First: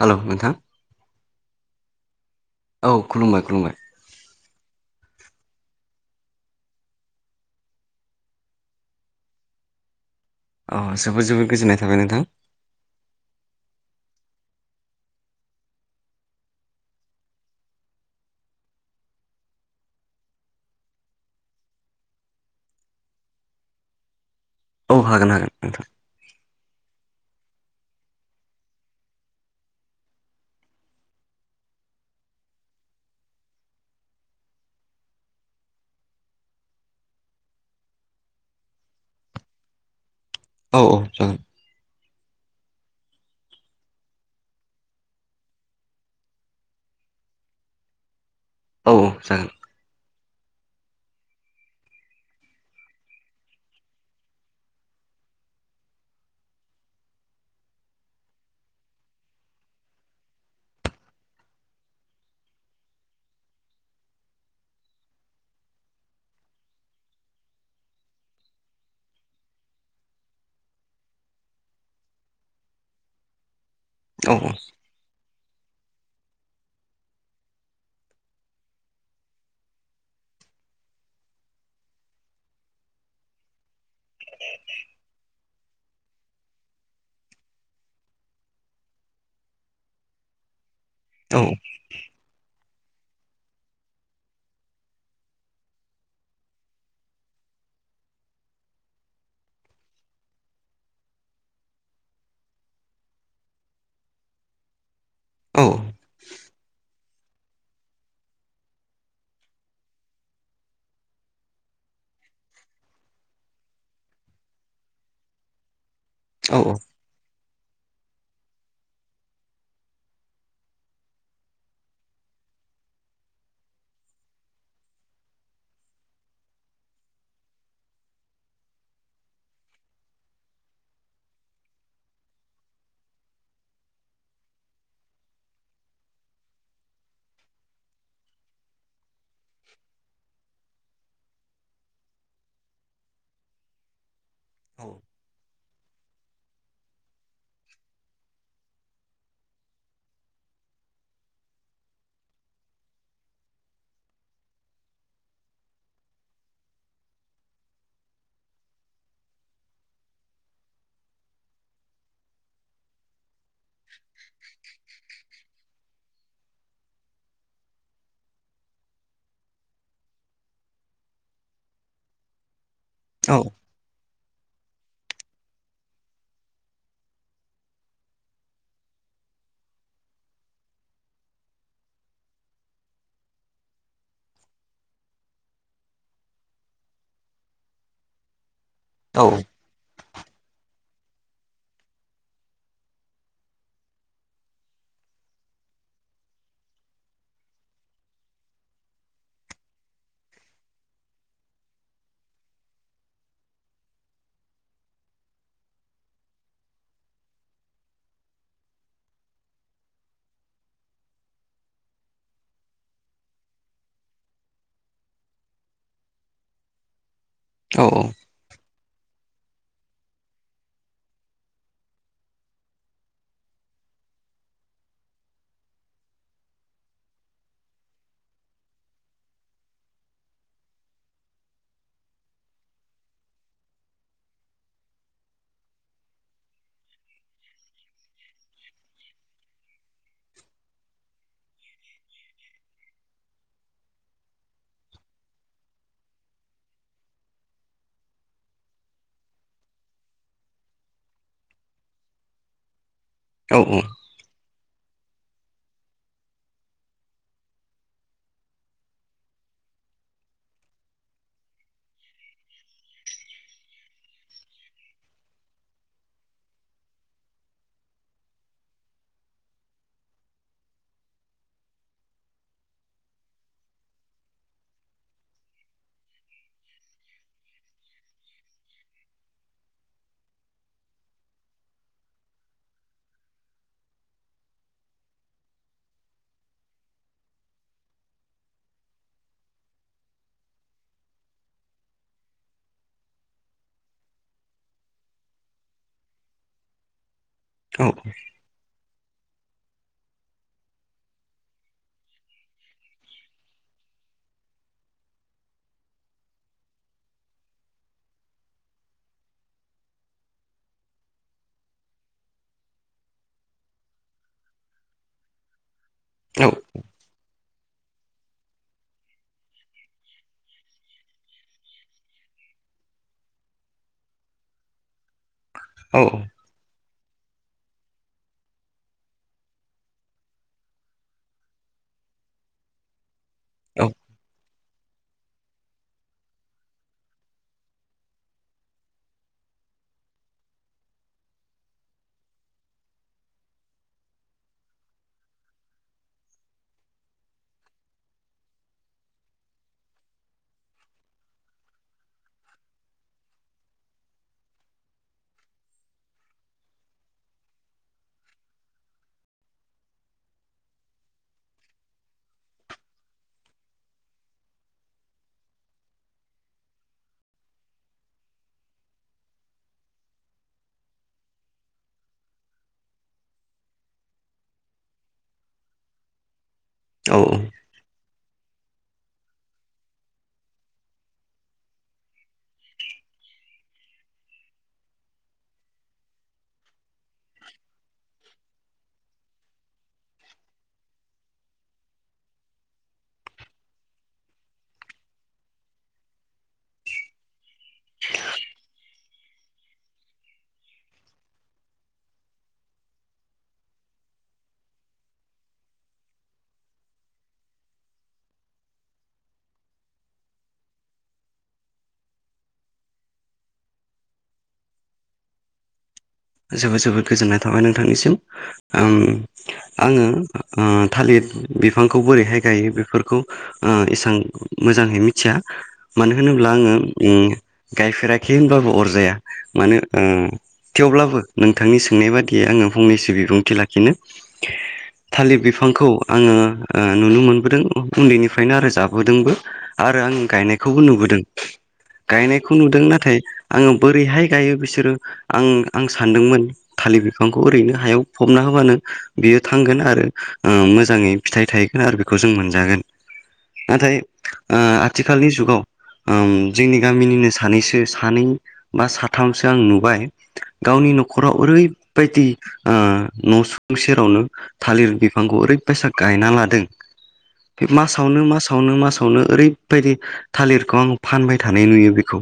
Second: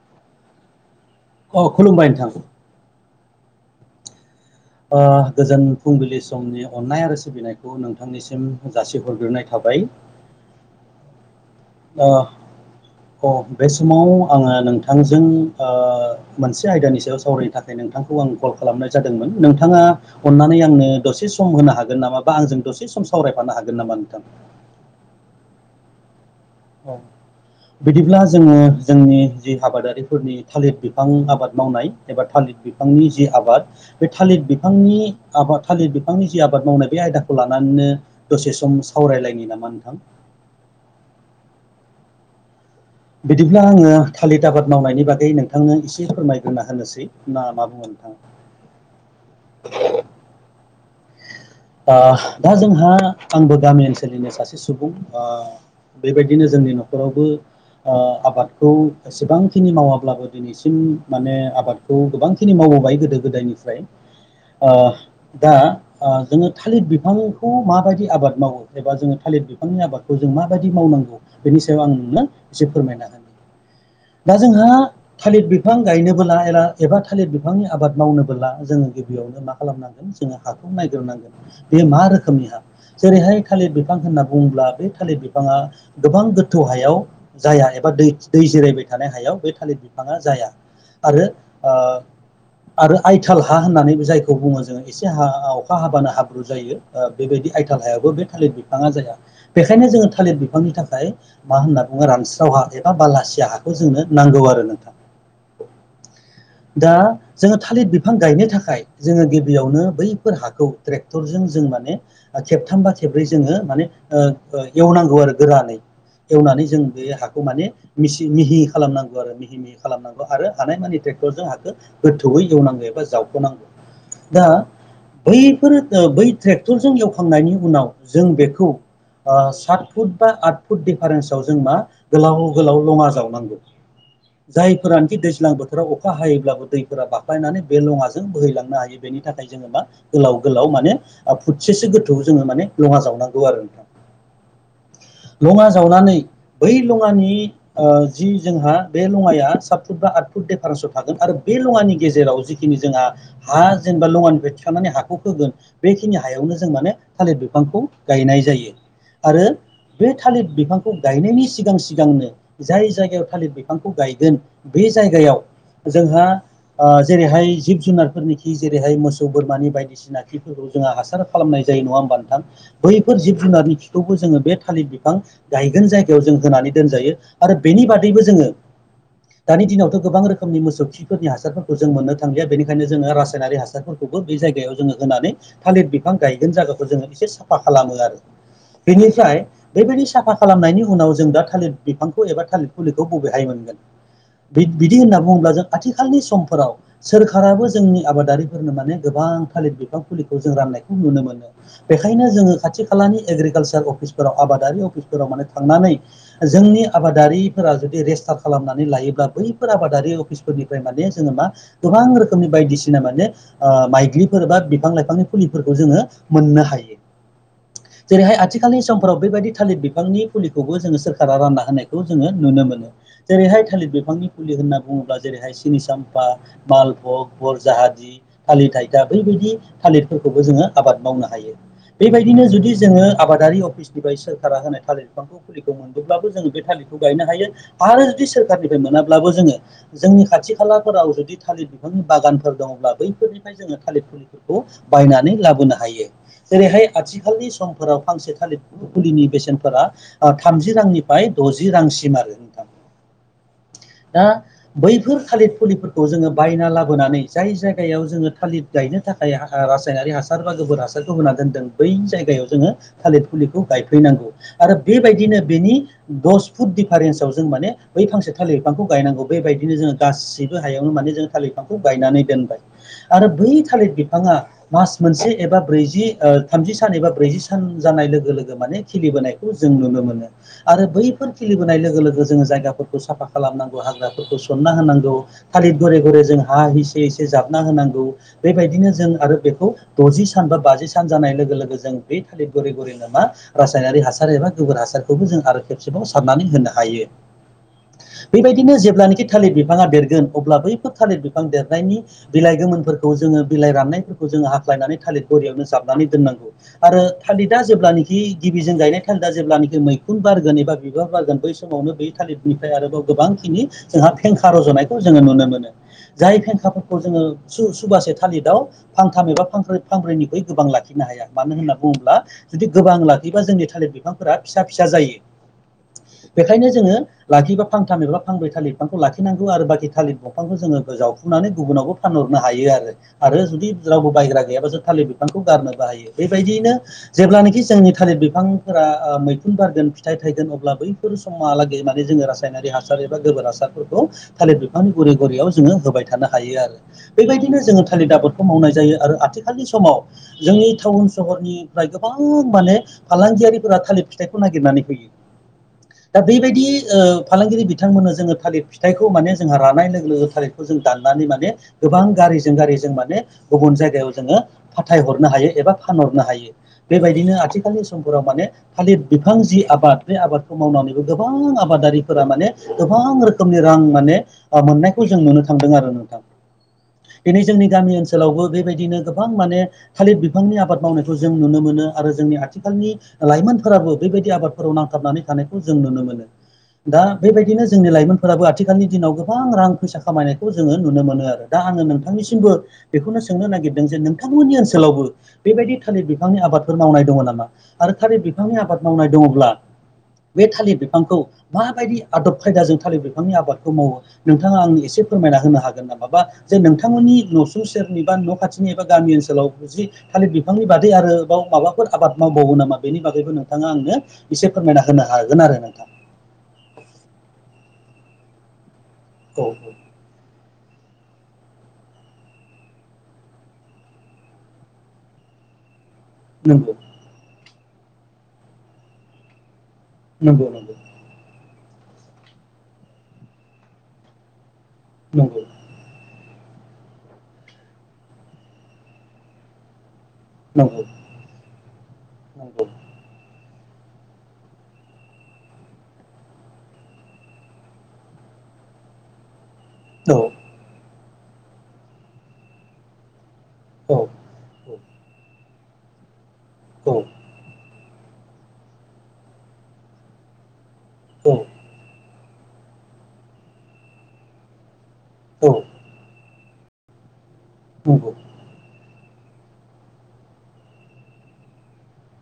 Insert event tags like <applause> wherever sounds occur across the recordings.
Hello नोंथां अ खुलुमबाय नोंथा। औ खुलुमबाय खुलुमबाय। गोजोन फुंबिलि समनि अननाय आरो सिबिनायखौ नोंथांनिसिम जासिहरग्रोनाय थाबा बाय। अ जोबोद जोबोद गोजोननाय थाबाय नोंथां। अ बे समाव आङो नोंथांजों मोनसे आयदानि सायाव सावरायनो थाखाय नोंथांखौ आं कल खालामनाय जादोंमोन नोंथाङा अननानै आंनो दसे सम होनो हागोन नामा बा आंजों दसे सम सावरायफानो हा गोन नामा नोंथां? औ हागोन हागोन नोंथां। औ। बिदिब्ला जोङो जोंनि जि आबादारिफोरनि थालिर बिफां आबाद मावनाय एबा थालिर बिफांनि जि आबाद बे थालिर बिफांनि आबाद थालिर बिफांनि जि आबाद मावनाय बे आयदाखौ ला नानैनो दसे सम सावरायलायनि नामा नोंथां? औ औ जागोन। बिदिब्ला आङो थालिर आबाद मावनायनि बागै नोंथांनो एसे फोरमायग्रोना होनोसै ना मा बुङो नोंथां? औ औ जागोन। दा जोंहा आंबो गामि ओनसोलनिनो सासे सुबुं ओ बेबायदिनो जोंनि न'खरावबो आबादखौ एसेबांखिनि मावाब्लाबो दिनैसिम माने आबादखौ गोबांखिनि माव गोदो गोदायनिफ्राय दा जोंङो थालिर बिफांखौ माबायदि आबाद मावो एबा जोंङो थालिर बिफांनि आबादखौ जों माबायदि मावनो बेनि सायाव आं नोंनो एसे फोरमायना होनो औ दा जोंहा थालिर बिफां गायनोबोब्ला एला- एबा थालिर बिफांनि आबाद मावनोबोला जोंङो गिबियावनो मा खालामनांगोन जोंङो खौ नायग्रोनांगोन बे मा रोखोमनि हा जेरैहाय थालिर बिफां होनना बुंङोब्ला बे थालिर बिफाङा गोबां गोथौ हायाव जाया एबा दै जिरायबाय थानाय हायाव बे थालिर बिफांङा जाया। आरो आरो आइथाल हा होननानै जायखौ बुंङो जोंङो एसे हा अखा हाबानो हाब्रु जायो बेबायदि आइथाल हायाबो बे थालिर बिफांङा जाया बेखायनो जोंङो थालिद बिफांनि थाखाय मा होनना बुंङो रानस्राव हा एबा बालासिया हाखौ जोंनो नांगौ आरो नोंथां। औ दा जोंङो थालिर बिफां गायनो थाखाय जोंङो गिबियावनो बै फोर हाखौ ट्रेक्टरजों जों माने खेबथामबा खेब्रै जोंङो माने ओ एवनांगौ आरो गोरानै औ एवनानै जों बे हाखौ माने मिसि मिहि खालामनांगौ आरो मिहि मिहि खालामनांगौ आरो हानायमानि ट्रेक्टरजों हाखौ गोथौयै एवनांगो। जावखनांगौ दा बैफोरो बै ट्रेक्टरजों एवखांनायनि उनाव जों बेखौ सात फुट बा आठ फुट दिडिफारेन्सआव जों मा गोलाव गोलाव लंङा जावनांगौ। जायफोरानोखि दैज्लां बोथोराव अखा हायोब्लाबो दैफोरा बाख्लायनानै बे लङाजों बोहैलांनो हायो बायदि नि थाखाय जोंङोमा गोलाव गोलाव माने फुटसेसो गोथौ जोङो माने लंङा जावनांगौ आरो नोंथां। लंङा जावनानै बै लंङानि जि जोंहा बे लङाया सात फुट बा आद फुट डिफारेन्सआव थागोन आरो बे लंङानि गेजेराव जिखिनि जोंहा हा जेनेबा लंङानिफ्राय खनानै हाखौ होगोन बेखिनि हायावनो जों माने थालिर बिफांखौ गायनाय जायो। आरो बे थालिर बिफांखौ गायनायनि सिगां सिगांनो जाय जायगायाव थालिर बिफांखौ गायगोन बे जायगायाव जोंहा ओ जेरैहाय जिब जुनारफोरनिखि जेरैहाय मोसौ बोरमानि बायदिसिना खिफोरखौ जोंहा हासार खालामनाय जायो नंङा होमबा नोंथां? बैफोर जिब जुनारनि खिखौबो जोंङो बे थालिर बिफां गायगोन जायगायाव जों होनानै दोनजायो आरो बेनि बादैबो जोंङो दानि दिनावथ' गोबां रोखोमनि मोसौ खिफोरनि हासारफोरखौ जों मोननो थांलिया बेनिखायनो जोंङो रासायनारिक हासारफोरखौ खौबो बे जायगायाव जोंङो होनानै थालिर बिफां गायगोन जायगाखौ जोंङो एसे साफा खालामो आरो। बेनिफ्राय बेबायदि साफा खालामनायनि उनाव जों दा थालिर बिफांखौ एबा थालिर फुलिखौ बबेहाय मोनगोन। बिदि होनना बुंङोब्ला जों आथिखालनि समफोराव सोरखाराबो जोंनि आबादारिफोरनो माने गोबां थालिर बिफां फुलिखौ जों राननायखौ नुनो मोनो बेखायनो जोंङो खाथि खालानि एग्रिकालसार अफिस अफिसफोराव आबादारि अफिसफोराव माने थांनानै जोंनि आबादारिफोरा जुदि रेजस्टार खालामनानै ला थायोब्ला बैफोर आबादारि अफिसफोरनिफ्राय माने जोंङो मा गोबां रोखोमनि बायदिसिना माने ओ माइग्रिफोर बा बिफां लाइफांनि फुलिफोरखौ जोङो मोननो हायो। जेरैहाय आथिखालनि सम फोराव बेबायदि थालिर बिफांनि फुलिखौबो जोंङो सोरखारा रानना होनाय जोंङो नुनो मोनो जेरैहाय थालिर बिफां बिंफांनि फुलि होनना बुंङोब्ला जेरैहाय सिनि साम्फा मालभग बररजाहादि थालिर थाइथा बैबायदि थालिरफोरखौबो जोंङो आबाद मावनो हायो बेबायदिनो जुदि जोंङो आबाद सनिफ्राय सोरखारा होनाय थालिर बिफांखौ फुलिखौ मोनदोंब्लाबो जोंङो बे थालिरखौ गायनो हायो आरो जुदि सोरखारनिफ्राय मोनाब्लाबो जोङो जोंनि खाथि खालाफोराव जुदि थालिर बिफांनि बागानफोर दंङब्ला बै फोरनिफ्राय जोंङो थालिर फुलिफोरखौ बायनानै लाबोनो हायो। जेरैहाय आथिखालनि समफोराव फांसे थालिर फुलिनि बेसेनफोरा ओ थामजि रांनिफ्राय द'जि रांसिम आरो नोंथां। औ औ दा बैफोर थालिर फुलिफोरखौ जोङो बायना लाबोनानै जाय जाय जायगायाव जोङो थालिर गायनो थाखाय रासायनारि हासार बा गोबोर हासारखौ होना दोनदों बै जायगायाव जोङो थालिर फुलिखौ गायफैनांगौ आरो बेबायदिनो बेनि दस फुट दिफारेन्सआव जों माने बै फांसे थालिर बिफांखौ गायनांगौ बेबायदिनो जोङो गासैबो हायावनो माने जों थालिर बिफांखौ गायनानै दोनबाय आरो बै थालिर बिफाङा मास मोनसे एबा ब्रैजि ओ थामजि सान एबा ब्रैजि सान जानाय लोगो लोगो माने खिलिबोनायखौ जों नुनो मोनो आरो बैफोर खिलिबोनाय लोगो लोगो जोङो जाय हाग्राफोरखौ साफा खालामनांगौ हाग्राफोरखौ सनना होनांगौ थालिर थालिर गराय गराय जों हा हिसि हिसि जाब नाहोनांगौ बेबायदिनो जों आरो बेखौ द'जि सान बा बाजि सान जानाय लोगो लोगो जों बे थालिर गुरै गुरै मा रासायनारि हासार एबा गोबोर हासारखौबो जों आरो खेबसेबाव सारनानै होनो हायो। बेबायदिनो जेब्लानोखि थालिर बिफाङा देरगोन अब्ला बैफोर थालिर बिफां देरनायनि बिलाइ गोमोनफोरखौ जोङो बिलाइ राननायफोरखौ जोङो हाख्लायनानै थालिर गरियावनो जाबनानै दोननांगौ आरो थालिरदा जेब्लानोखि गिबिजों गायनाय थालिदा जेब्लानोखि मैखुन बारगोन एबा बिबार बारगोन बै समावनो बै था लिदनिफ्राय आरोबाव गोबांखिनि जोंहा फेंखा रज'नायखौ जोङो नुनो मोनो जाय फेंखा ओ सु सुबासे थालिराव फांथाम एबा फांब्रैनिखुइ गोबां लाखिनो हाया मानो होनना बुङोब्ला जुदि गोबां लाखियोबा जोंनि थालिर बिफांफोरा फिसा फिसा जायो। औ बेखायनो जोङो लाखिबा फांथाम एबा फांब्रै थालिर बिफांखौ लाखिनांगौ आरो बाखि थालिर बंफांखौ जोङो जावफुनानै गुबुनावबो फानहरनो हायो आरो जुदि रावबो बायग्रा गैयाबासो थालिर बिफांखौ गारनोबो हायो बेबायदि जेब्लानोखि जोंनि थालिर बिफांफोरा मैखुन बारगोन फिथाइ थाइगोन अब्ला बैफोर समा माने जोङो रासायनारि हासार एबा गोबोर हासारफोरखौ थालिर बिफांनि गुरि गुरियाव जोङो होबाय थानो हा थायो आरो बेबायदिनो जोङो थालिर आबादखौ मावनाय जायो आरो आथिखालनि समाव जोंनि टाउन सहर फोरनिफ्राय गोबां माने फालांगियारिफोरा थालिर फिथाइखौ नागिरनानै फैयो। दा बेबायदि ओ फालांगिरि बिथांमोननो जोङो थालिर फिथाइखौ माने जोंहा रानाय लोगो लोगो थालिरखौ जों दा नानै माने गोबां गारिजों गारि जों माने गुबुन जायगायाव जोङो फाथाय हरनो हायो एबा फान नो हायो बेबायदिनो आथिखालनि समफोराव माने थालिर बिफां जि आबाद बे आबादखौ मावनानैबो गोबां आबादारिफोरा माने गोबां रोखोमनि रां माने ओ मोननायखौ जों नुनो थांदों आरो नों औ दिनि जोंनि गामि ओनसोलावबो बेबाय दिनो गोबां माने थालिर बिफांनि आबाद मावनायखौ जों नुनो मोनो आरो जोंनि आथिखालनि लाइमोनफोरा बेबायदि आबादफोराव नांथाबनानै थानायखौ जों नुनो मोनो। दा बेबायदिनो जोंनि लाइमोनफोराबो आथिखालनि दिनाव गोबां रां फैसा खामायनायखौ जोङो नुनो मोनो आरो दा आङो नोंथांनिसिमबो बेखौनो सोंनो नागिरदों जे नोंथांमोननि ओनसोलावबो बे बेबायदि थालिर बिफांनि आबादफोर मावनाय दङ नामा? आरो थालिर बिफांनि आबाद मावनाय दङब्ला बे थालिर बिफांखौ माबायदि आदब खायदाजों थालिर बिफांनि आबादखौ मावो नोंथाङा आंनो एसे फोरमायना होनो हागोन नामा बा जे नोंथांमोननि न'सुं सेरनि बा न' खाथिनि एबा गामि ओनसोलाव थालि बि फांनि बादै आरोबाव माबाफोर आबाद मावबावो नामा? बेनि बागैबो नोंथाङा आंनो एसे फोरमायना होनो हागोन ना आरो नोंथां। जोबोद जोबोद गोजोननाय थाबाय नोंथांनिसिम। आं औ आङो ओ थालिर बिफांखौ बोरैहाय गायो बेफोरखौ ओ एसां मोजाङैहाय मिथिया। मानो होनोब्ला आङो नंगौ उम गायफेराखै होनब्लाबो अरजाया मानो ओ नंगौ नंगौ थेवब्लाबो नोंथांनि सोंनाय बादियै आङो फंनैसो बिबुंथि लाखिनो नंगौ थालिर बिफांखौ आङो ओ नुनो मोनबोदों उन्दैनिफ्रायनो आरो जाबोदोंबो आरो आरो आं गायनायखौबो नंगौ नुबोदों गायनायखौ नुदों नंगौ नाथाय आङो बोरैहाय गायो बिसोरो आं आं सान्दोंमोन थालिर बिफांखौ ओरैनो हायाव फबना होबानो बियो थांगोन आरो मोजाङै ओ फिथाइ थायगोन आरो बेखौ जों मोनजागोन। औ नाथाय ओ आथिखालनि जुगाव जोंनि गामिनिनो सानैसो सानै बा साथामसो आं नुबाय गावनि औ न'खराव ओरैबायदि न'सुं सेरावनो थालिर बिफांखौ औ ओरैबायसा गायना ला दों बे नंगौ मासावनो मासावनो मा साववनो ओरैबायदि थालिरखौ आं फानबाय थानाय नुयो बेखौ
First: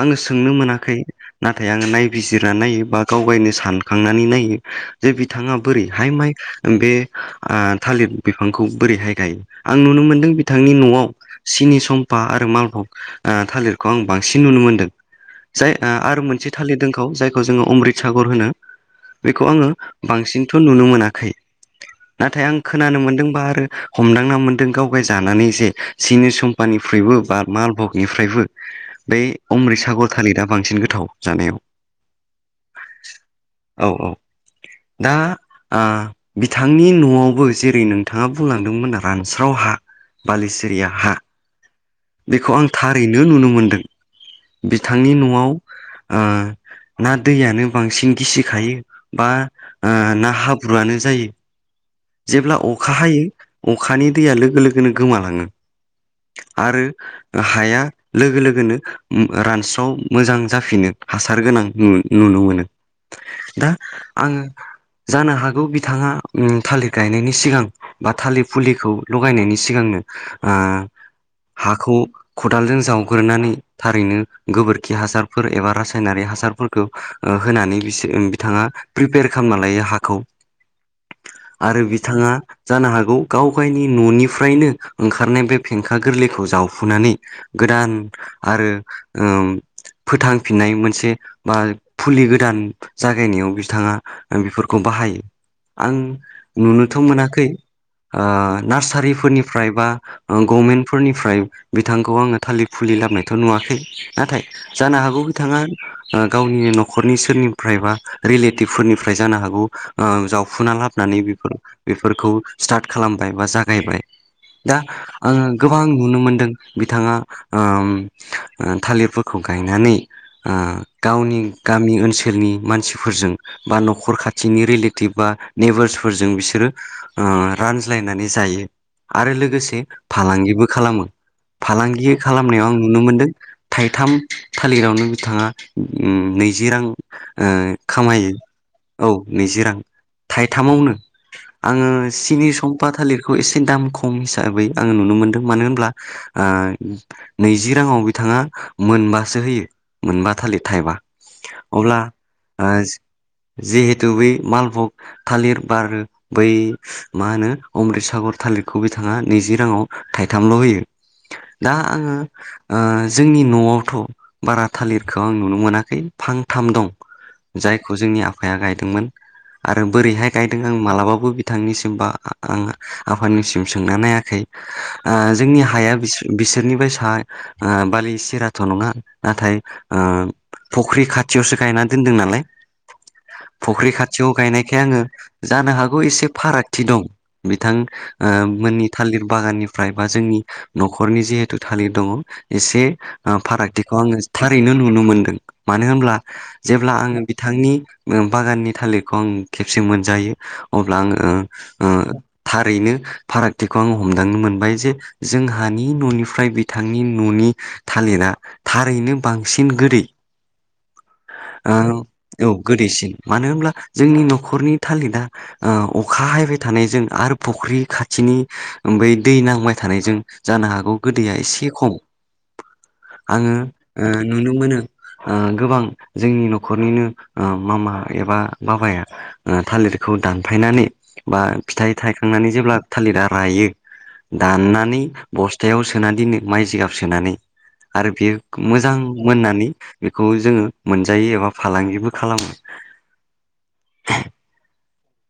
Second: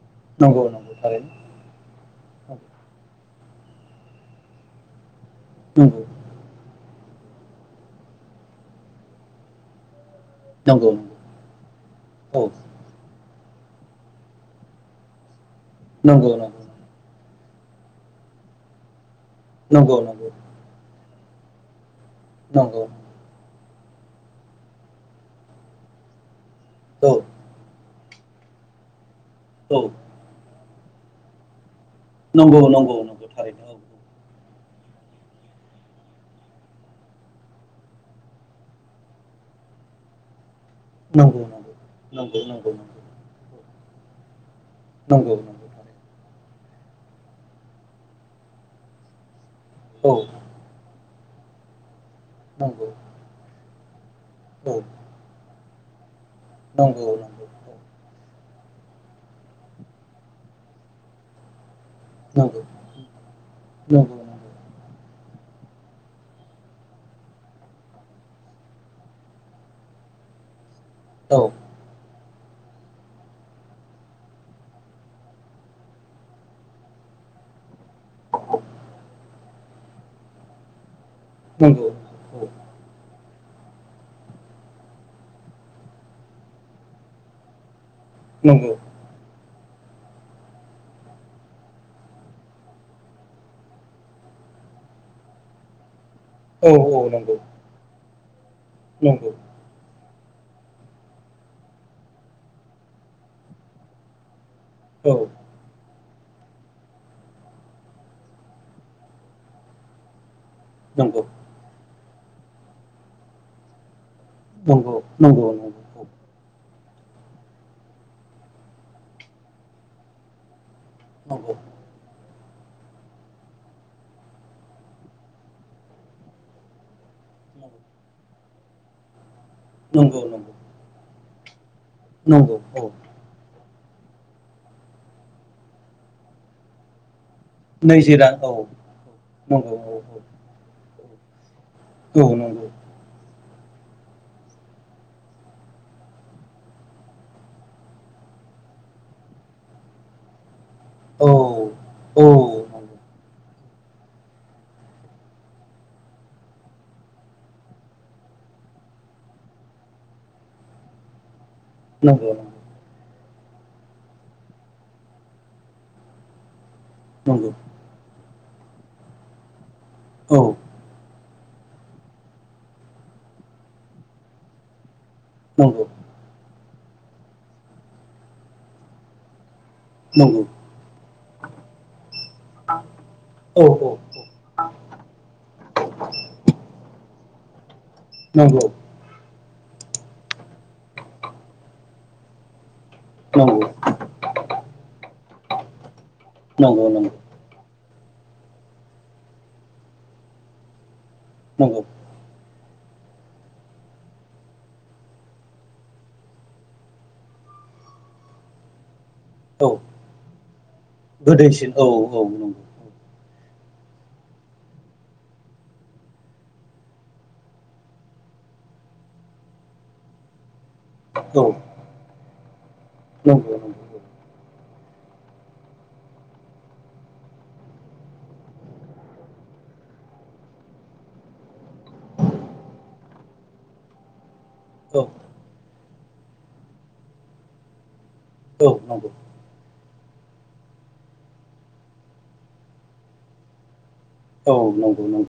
आङो सोंनो नंगौ नंगौ मोनाखै थारैनो नाथाय आङो नायबिजिरना नायोबा गावगायनो सानखांनानै नायो जे बिथाङा बोरैहाय नंगौ नंगौ माइ बे थालिर बिफांखौ बोरैहाय गायो आं नुनो मोनदों बिथांनि न'आव औ सिनि सम्पा आरो मालभग थालिरखौ आं बांसिन नुनो मोन्दों जाय आरो नंगौ मोनसे थालिर दों जायखौ जोङो अमृत सागर होनो बेखौ आङो नंगौ बांसिनथ' नुनो मोनाखै नाथाय आं नंगौ नंगौ खोनानो मोन्दोंबा आरो हमदांना मोनदों गाव गाय जानानै जे सिनि सम फानिफ्राययबो बार मालभगनिफ्रायबो बे नंगौ औ अमृतसागर थालिरा बांसिन गो थाव जानायाव नंगौ नंगौ नंगौ थारैनो औ औ। दा आं बिथांनि न'आवबो जेरै नोंथाङा बुंलांदोंमोन रानस्राव हा बालिसिरिया हा नंगौ बेखौ नंगौ आं थारैनो नुनो मोनदों। नंगौ बिथांनि न'आव नंगौ थारैनो ओ ना दैयानो बांसिन गिसिखायो बा औ ना हाब्रुआनो जायो जेब्ला नंगौ अखा हायो अखानि दैया लोगो औ लोगोनो गोमालाङो नंगौ आरो नंगौ हाया लोगो लोगो रानस्राव मोजां जाफिनो हासार गोनां नुनो औ नंगौ मोनो दा नंगौ नंगौ आङो जानो हागौ बिथाङा थालिर गायनायनि सिगां बा थालिर फुलिखौ लगायनायनि सिगांनो आं औ हाखौ खदालजों जावग्रोनानै थारैनो गोबोरखि हासारफोर एबा रासायनारि हासारफोर खौ होनानै बिसो बिथाङा प्रिपेयार खालामना लायो हाखौ आरो नंगौ औ नंगौ औ बिथाङा जानो हागौ गाव गायनि न'निफ्रायनो ओंखारनाय बे फेंखा गोरलैखौ जावखुनानै गोदान आरो ओ फोथांफिननाय मोनसे बा फुलि गोदान जागायनायाव बिथाङा बेफोरखौ बाहायो आं नुनोथ' औ नंगौ मोनाखै ओ नंगौ नार्सारिफोरनिफ्राय बा गभमेन्टफोरनिफ्राय बिथांखौ आङो थालिर फुलि लाबायथ' नुवाखै नाथाय जानो औ हागौ बिथाङा ओ गावनि न'खरनि सोरनिफ्राय बा रिलेटिभफोरनिफ्राय जानो हागौ ओ जाव वफुना लाबोनानै नंगौ बेफोर बेफोरखौ स्टार्ट खालामबाय बा जागायबाय दा नंगौ नंगौ आङो नंगौ गोबां औ नुनो मोनदों बिथाङा ओ थालिरफोरखौ गायनानै ओ गावनि नंगौ गामि ओनसोलनि मानसिफोरजों बा न'खर खाथिनि रिलेटिभ बा नेबार्सफोरजों बिसोरो ओ रानज्लायनानै जायो आरो लोगो लोगोसे नंगौ नंगौ फालांगिबो खालामो फालांगि नंगौ खालामनायाव आं औ नुनो मोनदों थाइथाम थालिरावनो बिथाङा नैजि रां ओ नैजि खामायो रां औ औ नैजि नंगौ रां औ थाइथामावनो आङो औ सिनि नंगौ सम्फा थालिरखौ एसे एसे दाम खम हिसाबै आङो नुनो मोनदों मानो होनब्ला ओ नैजि राङाव बिथाङा मोनबासो होयो मोनबा थालिर थाइबा औ अब्ला औ ओ जि जिहेतु बै मालबग थालिर बा आरो बै मा होनो अमृतसागर थालिर खौ बिथाङा नैजि राङाव थाइथामल' होयो। <inaudible> दा आङो नंगौ नंगौ ओ जोंनि न'आवथ' बारा थालिरखौ आं नुनो मोनाखै फांथाम दं नंगौ जायखौ जोंनि आफाया गायदोंमोन। आरो बोरैहाय औ गायदों आं मालाबाबो बिथांनिसिम बा आं आफानिसिम सोंना नायाखै। आ जोंनि नंगौ हाया बिसो-बिसोरनिफ्राय सा आ बालि सिराथ' नङा। नाथाय आ नंगौ फुख्रि खाथियावसो गायना दोनदों नालाय औ फुख्रि खाथियाव गायनायखाय आङो जानो हागौ एसे फारागथि दं। बिथां ओ नंगौ नंगौ मोननि थालिर बागाननि फ्राय बा जोंनि न'खरनि जिहेतु थालिर दङ' एसे ओ फारागथिखौ आङो थारैनो नुनो मोनदों मानो होनब्ला नंगौ नंगौ जेब्ला आङो बिथांनि ओ बागाननि थालिरखौ आं खेबसे मोनजायो। अब्ला आङो ओ नंगौ ओ था रैनो फारागथिखौ आङो हमदांनो मोनबाय जे जोंहानि न'निफ्राय बिथांनि न'नि थालिरा थारैनो औ बांसिन गोदै गोदैसिन औ ओ औ नंगौ गोदैसिन। मानो होमब्ला जोंनि न'खरनि थालिदा ओ अखा हायबाय थानायजों आरो फख्रि खाथिनि नि उम बै दै नांबाय थानायजों जानो हागौ गोदैया औ एसे खम। नंगौ आङो नंगौ ओ नुनो मोनो। आ गोबां जोंनि न'खरनिनो ओ मामा एबा बाबाया ओ थालिरखौ दानफायनानै बा फिथाइ थायखांनानै जेब्ला थालिरा रायो। दाननानै औ बस्थायाव सोना दिननो माइ जिगाब सोनानै आरो बेयो मोजां नंगौ मोननानै बेखौ जोङो मोनजायो एबा फालांगिबो खालामो। औ नंगौ नों